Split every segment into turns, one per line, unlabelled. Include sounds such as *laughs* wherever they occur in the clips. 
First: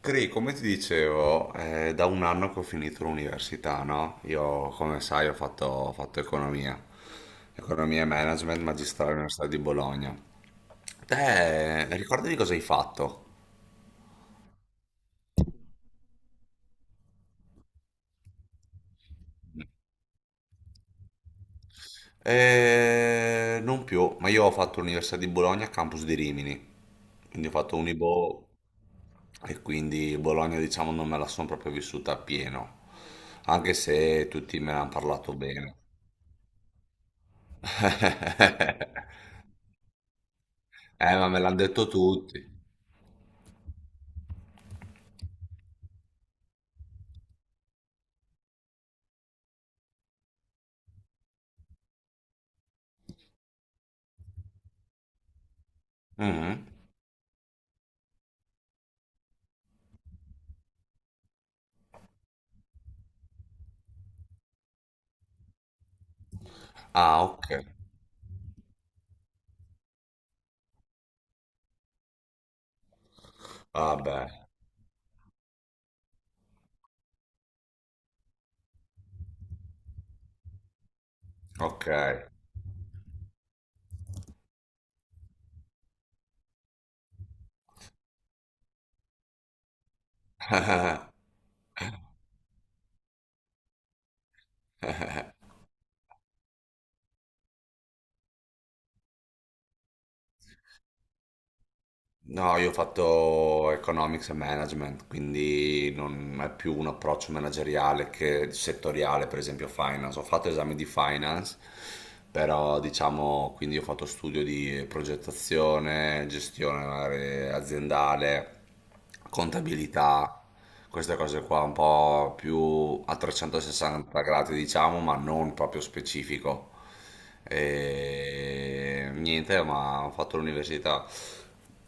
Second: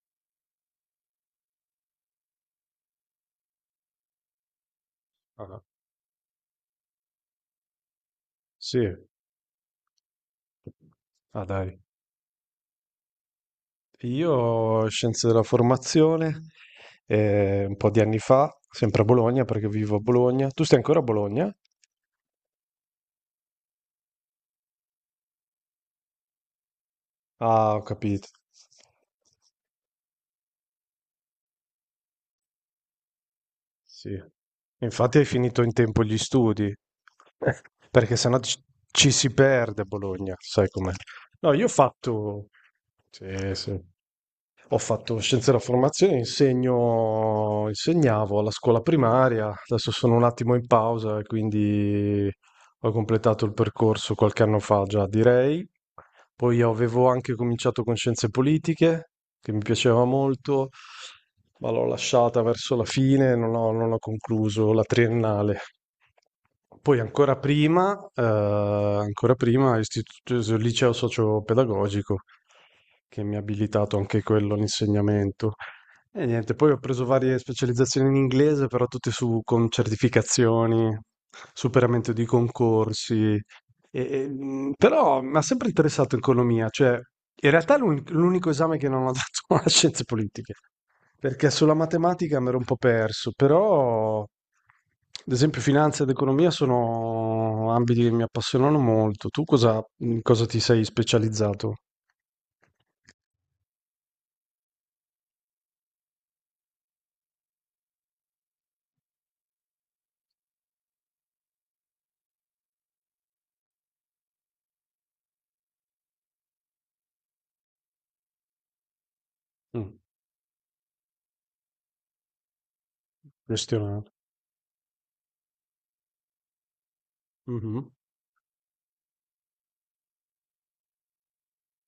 Cri, come ti dicevo, è da un anno che ho finito l'università, no? Io, come sai, ho
Ah,
fatto, ho fatto economia, economia e management
sì.
magistrale all'Università di Bologna.
Ah, dai.
Te, ricordati cosa hai fatto?
Io scienze della formazione, un po' di anni fa, sempre a Bologna perché vivo a Bologna. Tu stai ancora a Bologna?
Non più, ma io ho fatto l'Università di Bologna, campus di Rimini, quindi ho
Ah,
fatto
ho capito.
Unibo e quindi Bologna, diciamo, non me la sono proprio vissuta appieno, anche
Sì.
se tutti me ne hanno
Infatti hai
parlato
finito in
bene.
tempo gli studi. Eh, Perché sennò ci,
*laughs*
ci si perde a Bologna, sai com'è.
Ma me
No,
l'hanno
io ho
detto
fatto...
tutti.
Sì, sì. Ho fatto scienze della formazione, insegno, insegnavo alla scuola primaria, adesso sono un attimo in pausa e quindi ho completato il percorso qualche anno fa già, direi. Poi
Mhm.
avevo anche cominciato con scienze politiche, che mi piaceva molto, ma l'ho lasciata verso la fine, non ho concluso la triennale. Poi
Ah,
ancora
ok.
prima, eh, ancora prima, istituto, liceo socio-pedagogico, che mi ha abilitato anche
Vabbè,
quello all'insegnamento. E niente, poi ho preso varie specializzazioni in inglese, però tutte con certificazioni,
ok.
superamento di concorsi. Però mi ha sempre interessato economia, cioè in realtà è l'unico esame che non ho *laughs* dato a scienze politiche,
*laughs*
perché sulla matematica mi ero un po' perso, però ad esempio finanza ed economia sono ambiti che mi appassionano molto. In cosa ti sei specializzato?
No, io ho fatto economics e management, quindi non è più un approccio manageriale che settoriale, per esempio finance. Ho fatto esami di finance, però diciamo, quindi ho fatto studio di progettazione, gestione magari aziendale,
Mm,
contabilità, queste cose qua un po' più a
gestionale.
360 gradi, diciamo, ma non proprio specifico. E niente, ma ho fatto l'università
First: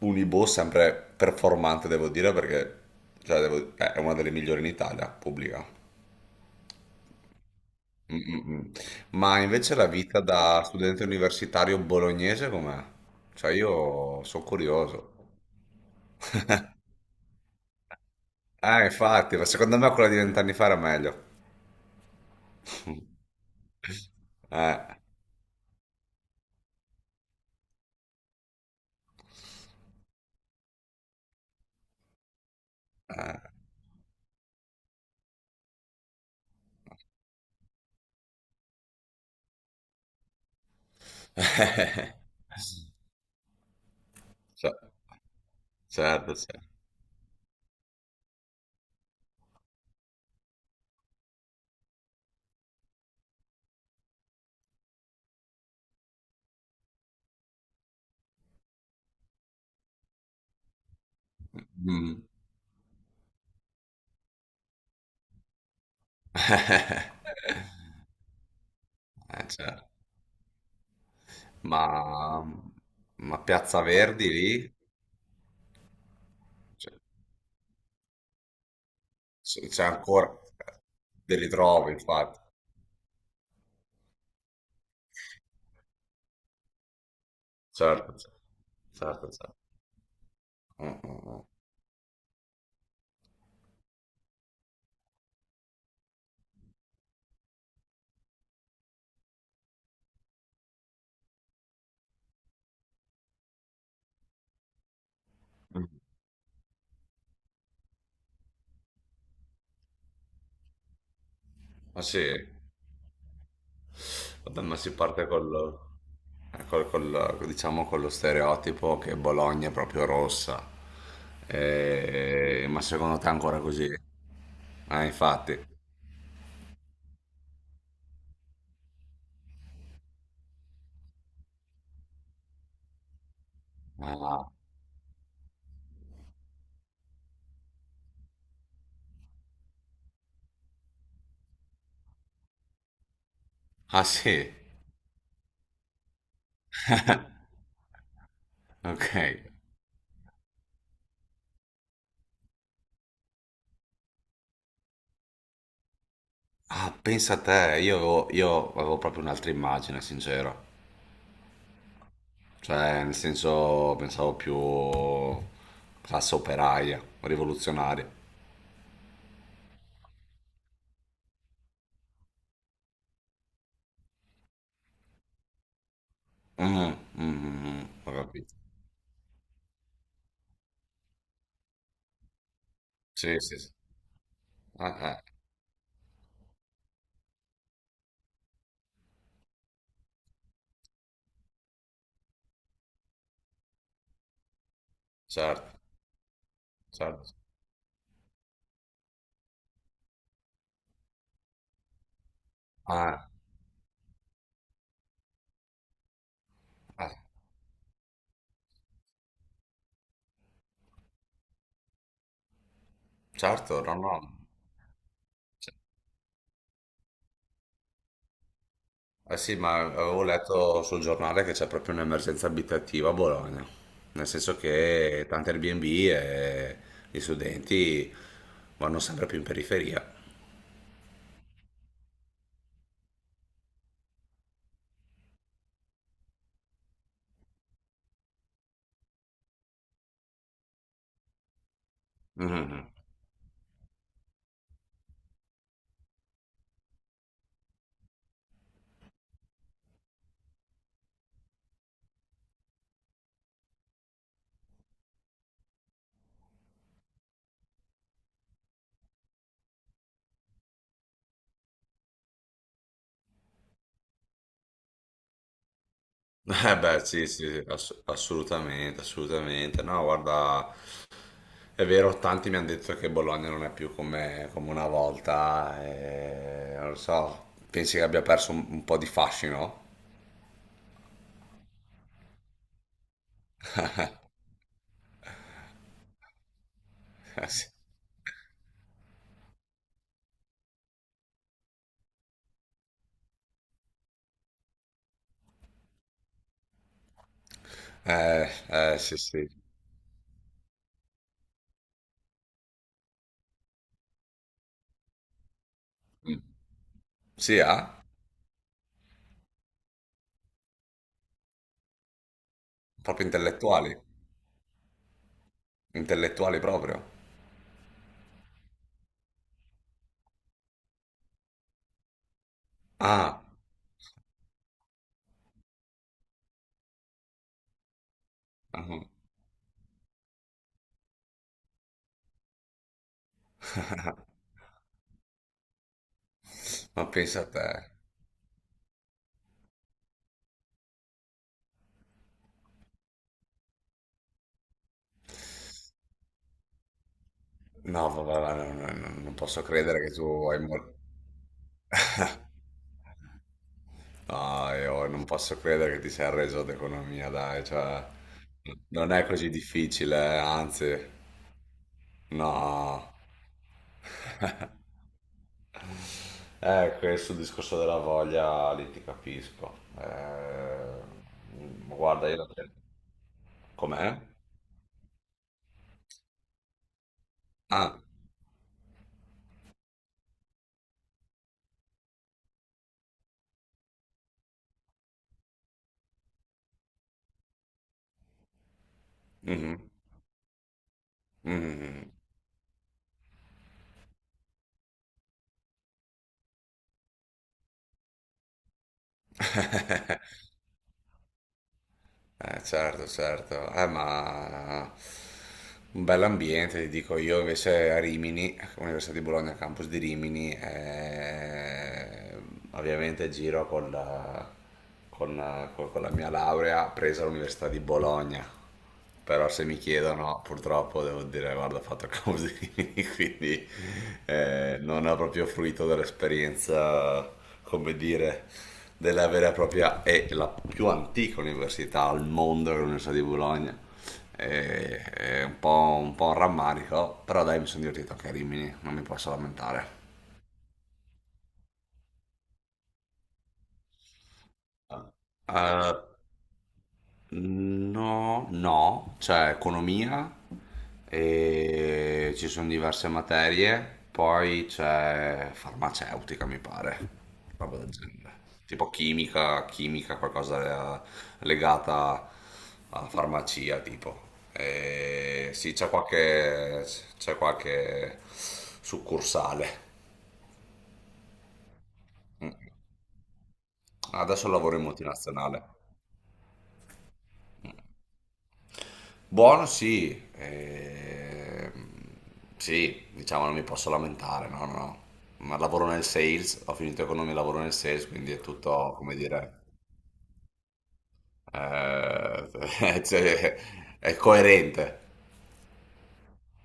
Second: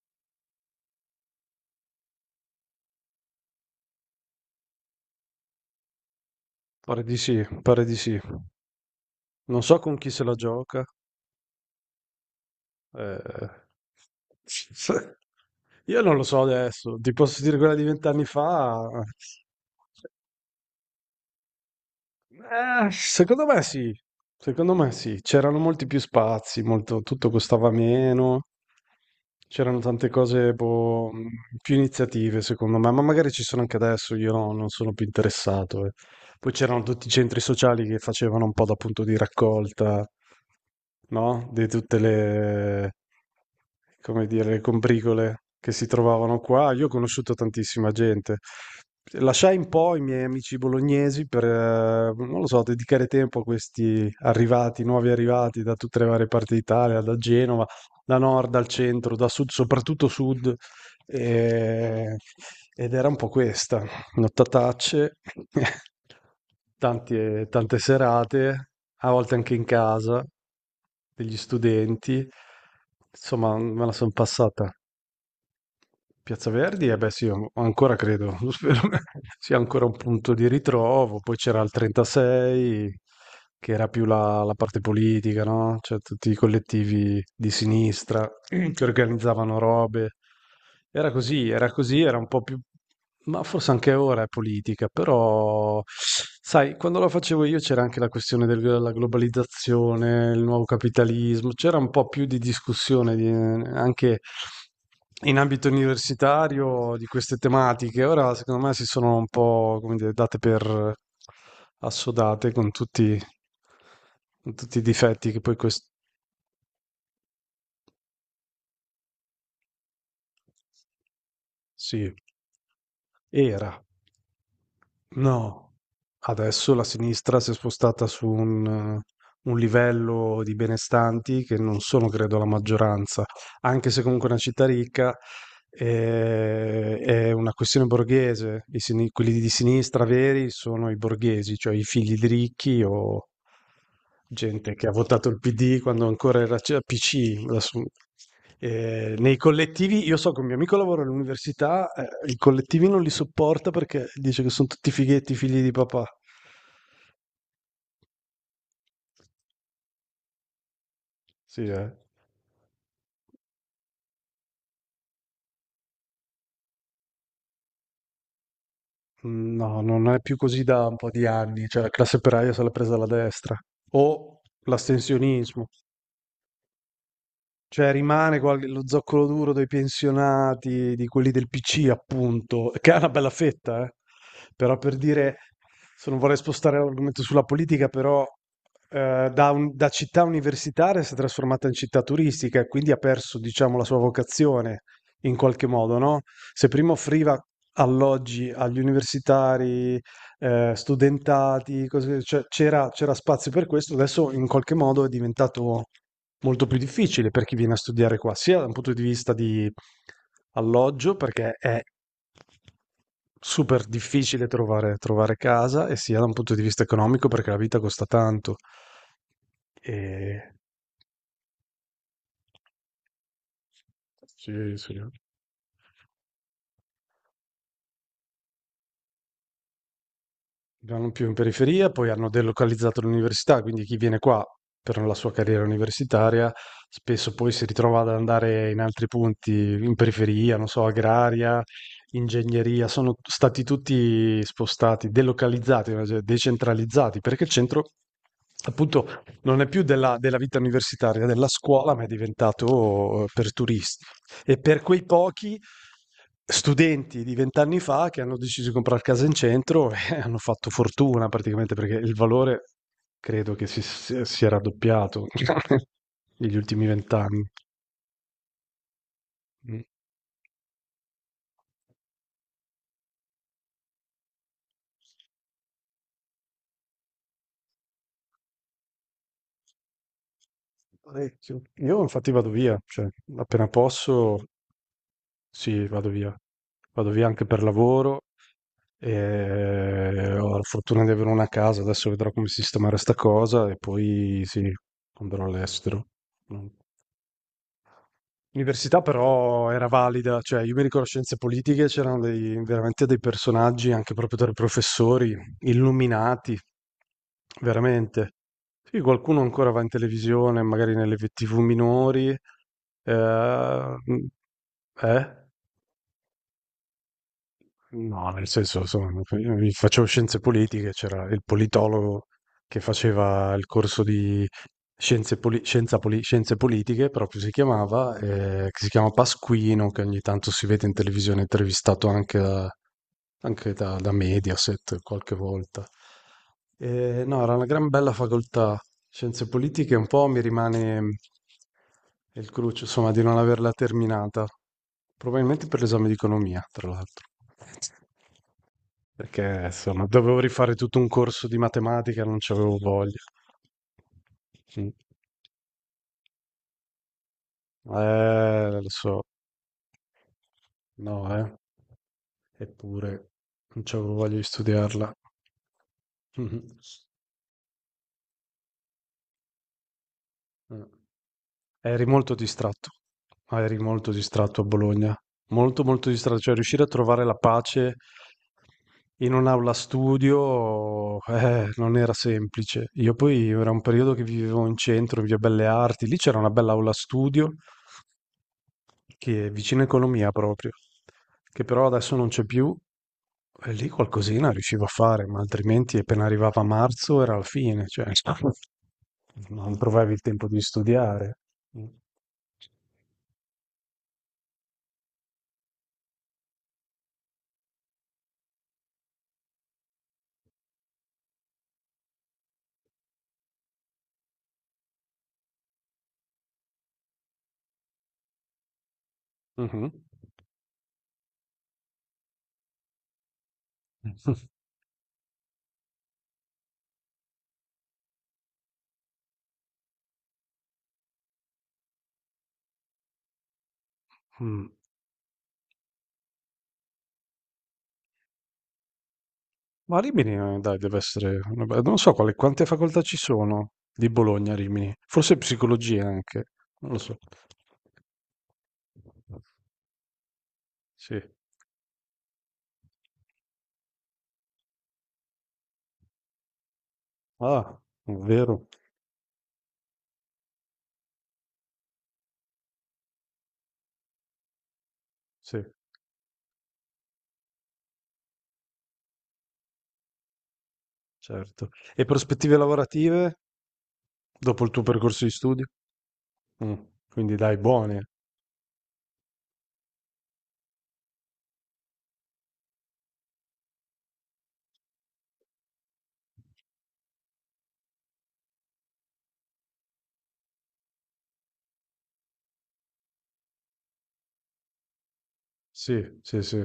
Unibo, sempre performante, devo dire, perché cioè, è una delle migliori in Italia, pubblica.
Pare di sì, pare di
Mm,
sì.
mm, mm. Ma
Non
invece
so
la
con chi
vita
se la
da
gioca.
studente universitario bolognese com'è?
Eh.
Cioè io sono curioso.
*laughs* Io non lo so adesso, ti posso dire quella di 20 anni
Ah,
fa.
infatti, ma secondo me quella di vent'anni fa era meglio. *laughs*
Secondo me sì, secondo me
Eh.
sì. C'erano molti più spazi, tutto costava meno, c'erano tante cose boh, più iniziative secondo me, ma magari ci sono anche adesso, io non sono più interessato. Eh. Poi c'erano tutti i centri sociali che facevano un po' da punto di raccolta, no? Di tutte
*laughs*
le, come dire, le
Ce-
combricole che si
certo,
trovavano
certo.
qua. Io ho conosciuto tantissima gente. Lasciai un po' i miei amici bolognesi per, non lo so, dedicare tempo a questi arrivati, nuovi arrivati da tutte le varie parti d'Italia, da Genova, da nord, dal centro, da sud, soprattutto sud. E-
Mm.
Ed era un po' questa, nottatacce, *laughs* tante,
*laughs*
tante serate, a volte anche in
Certo.
casa. Degli studenti.
Ma, ma
Insomma,
Piazza
me la son
Verdi
passata.
lì.
Piazza Verdi?
Cioè,
Eh beh sì, ancora credo, *laughs* lo spero che sia
c'è
ancora
c'è
un
ancora,
punto di ritrovo. Poi
te li
c'era il
trovi infatti.
36, che era più la parte politica, no? Cioè tutti i collettivi di
Certo,
sinistra
certo,
che
certo, certo.
organizzavano robe.
Mm,
Era
mm, mm.
così, era così, era un po' più... Ma forse anche ora è politica, però... Sai, quando la facevo io c'era anche la questione della globalizzazione, il nuovo capitalismo, c'era un po' più di discussione anche in ambito
Mm.
universitario di queste tematiche. Ora, secondo me, si sono un po', come dire, date per
Ma
assodate
sì.
con
Vabbè, ma
tutti i
si parte
difetti che poi
col,
questo
diciamo con lo stereotipo che Bologna è proprio rossa.
sì,
Ma secondo te è ancora
era.
così? Ah, infatti.
No, adesso la sinistra si è spostata su un livello di benestanti che non sono, credo, la maggioranza, anche se comunque è una
Ah,
città ricca, è una questione borghese. Quelli di sinistra veri sono i borghesi, cioè i figli di ricchi o
ah, sì.
gente che ha votato il PD quando ancora era PC.
*laughs*
Adesso
Ok.
nei collettivi, io so che un mio amico lavora all'università, i collettivi non li sopporta perché dice che sono tutti fighetti, figli di papà.
Ah, pensa a te, io avevo proprio un'altra immagine, sincero.
Sì, eh.
Cioè, nel senso, pensavo più classe operaia, rivoluzionaria.
Mm. No, non è più così da un po' di anni, cioè la classe operaia se l'ha presa alla destra. O l'astensionismo.
Mm, mm, mm, mm,
Cioè
ho
rimane
capito.
lo zoccolo duro dei pensionati, di quelli del PC, appunto, *laughs* che è una bella
Sì, sì, sì.
fetta, eh. Però per
Eh.
dire, se non vorrei spostare l'argomento sulla politica, però da città universitaria si è trasformata in città turistica e quindi ha perso, diciamo, la sua vocazione in qualche
Certo,
modo, no? Se prima
certo.
offriva alloggi agli universitari, studentati, cioè, c'era
Ah.
spazio per questo, adesso in qualche modo è diventato molto più
Eh,
difficile per chi viene a studiare qua, sia da un punto di vista di alloggio, perché è
certo,
super
no, no.
difficile trovare casa, e sia da un punto di vista economico, perché la vita costa tanto.
Eh sì, ma
E...
avevo letto sul giornale che c'è proprio un'emergenza abitativa a Bologna, nel senso
Sì, sì.
che tante Airbnb e gli studenti vanno sempre più in periferia.
Non più in periferia, poi hanno delocalizzato l'università, quindi chi viene qua per la sua carriera universitaria spesso poi si ritrova ad andare in altri punti, in periferia, non so, agraria, ingegneria,
Mhm.
sono stati tutti spostati, delocalizzati, cioè decentralizzati, perché il centro appunto non è più della vita universitaria, della scuola, ma è diventato per turisti. E per quei pochi studenti di 20 anni fa che hanno deciso di comprare casa in centro *laughs* e hanno fatto fortuna praticamente perché il valore credo che si è raddoppiato *laughs* negli
*laughs* Eh
ultimi
beh, sì,
20 anni.
sì, sì, assolutamente, assolutamente.
Mm.
No, guarda, è vero, tanti mi hanno detto che Bologna non è più come, come una volta, e, non lo so, pensi che abbia perso un po' di fascino?
Parecchio. Io infatti vado via, cioè appena posso, sì, vado via. Vado via
*laughs*
anche
Eh
per
sì.
lavoro e ho la fortuna di avere una casa, adesso vedrò come sistemare sta cosa e poi sì, andrò all'estero. Mm. L'università
Sì, sì.
però era valida, cioè io mi ricordo scienze politiche, c'erano veramente dei personaggi, anche proprio tra i professori,
Mm.
illuminati,
Sì, ah?
veramente. Sì, qualcuno ancora va in televisione, magari nelle TV minori.
Proprio intellettuali.
Mm, eh?
Intellettuali proprio.
No, nel senso, insomma, io facevo scienze politiche, c'era il politologo che
Ah,
faceva il corso di scienze politiche, proprio si chiamava, che si
ah,
chiama Pasquino, che ogni tanto si vede in televisione, intervistato anche, da Mediaset qualche volta.
ma pensa
No,
a
era una
te.
gran bella facoltà, scienze politiche, un po' mi rimane il cruccio, insomma, di non averla terminata, probabilmente per l'esame di economia, tra l'altro.
No, vabbè, va, no, no, no, non
Perché
posso credere
insomma,
che tu
dovevo
hai
rifare
molto...
tutto un corso di
*laughs*
matematica, non c'avevo voglia.
No,
Mm.
io non posso credere che ti sei arreso ad economia, dai, cioè...
Lo
Non
so,
è così difficile, anzi...
no, eh.
No.
Eppure non c'avevo voglia di
*laughs*
studiarla. *laughs* Mhm.
Questo discorso della voglia, lì ti capisco.
Eh, Eri
Guarda,
molto
io la...
distratto. Ah, eri molto
Com'è?
distratto a Bologna. Molto, molto distratto, cioè riuscire a trovare la pace
Ah,
in un'aula studio non era semplice. Io poi era un periodo che vivevo in centro, in Via Belle Arti, lì c'era una bella aula studio che è vicino
mhm,
economia proprio, che però
mhm.
adesso non c'è più. E lì qualcosina riuscivo a fare, ma altrimenti appena arrivava marzo era la fine, cioè *laughs* non trovavi il tempo di studiare. Mhm.
Certo, certo. Ma un bell'ambiente, ti dico io invece a Rimini, Università di Bologna, campus di Rimini, ovviamente giro con la, con la mia laurea presa all'Università di Bologna. Però se mi chiedono, purtroppo devo dire, guarda, ho fatto così, *laughs* quindi
*laughs*
non ho proprio fruito dell'esperienza, come dire, della vera e propria e la più antica università al mondo, l'Università di Bologna.
Mm.
È un po', un po' un rammarico, però dai, mi sono divertito anche a Rimini, non mi posso lamentare.
Ma Rimini, dai, deve essere una non so quante facoltà ci sono di Bologna a Rimini, forse psicologia
Ah.
anche, non lo so.
No, no, c'è economia
Sì.
e ci sono diverse materie, poi c'è farmaceutica, mi pare,
Ah,
roba del genere.
vero?
Tipo chimica, chimica, qualcosa legata a farmacia, tipo. E
Sì,
sì, c'è qualche succursale.
certo. E
Mm.
prospettive lavorative
Adesso
dopo il
lavoro
tuo
in
percorso di studio?
multinazionale.
Mm. Quindi dai, buone.
Buono sì, sì, diciamo non mi posso lamentare, no, no, no. Ma lavoro nel sales, ho finito economia e lavoro nel sales, quindi è tutto, come dire, *laughs* cioè, è coerente.
Sì, sì, sì.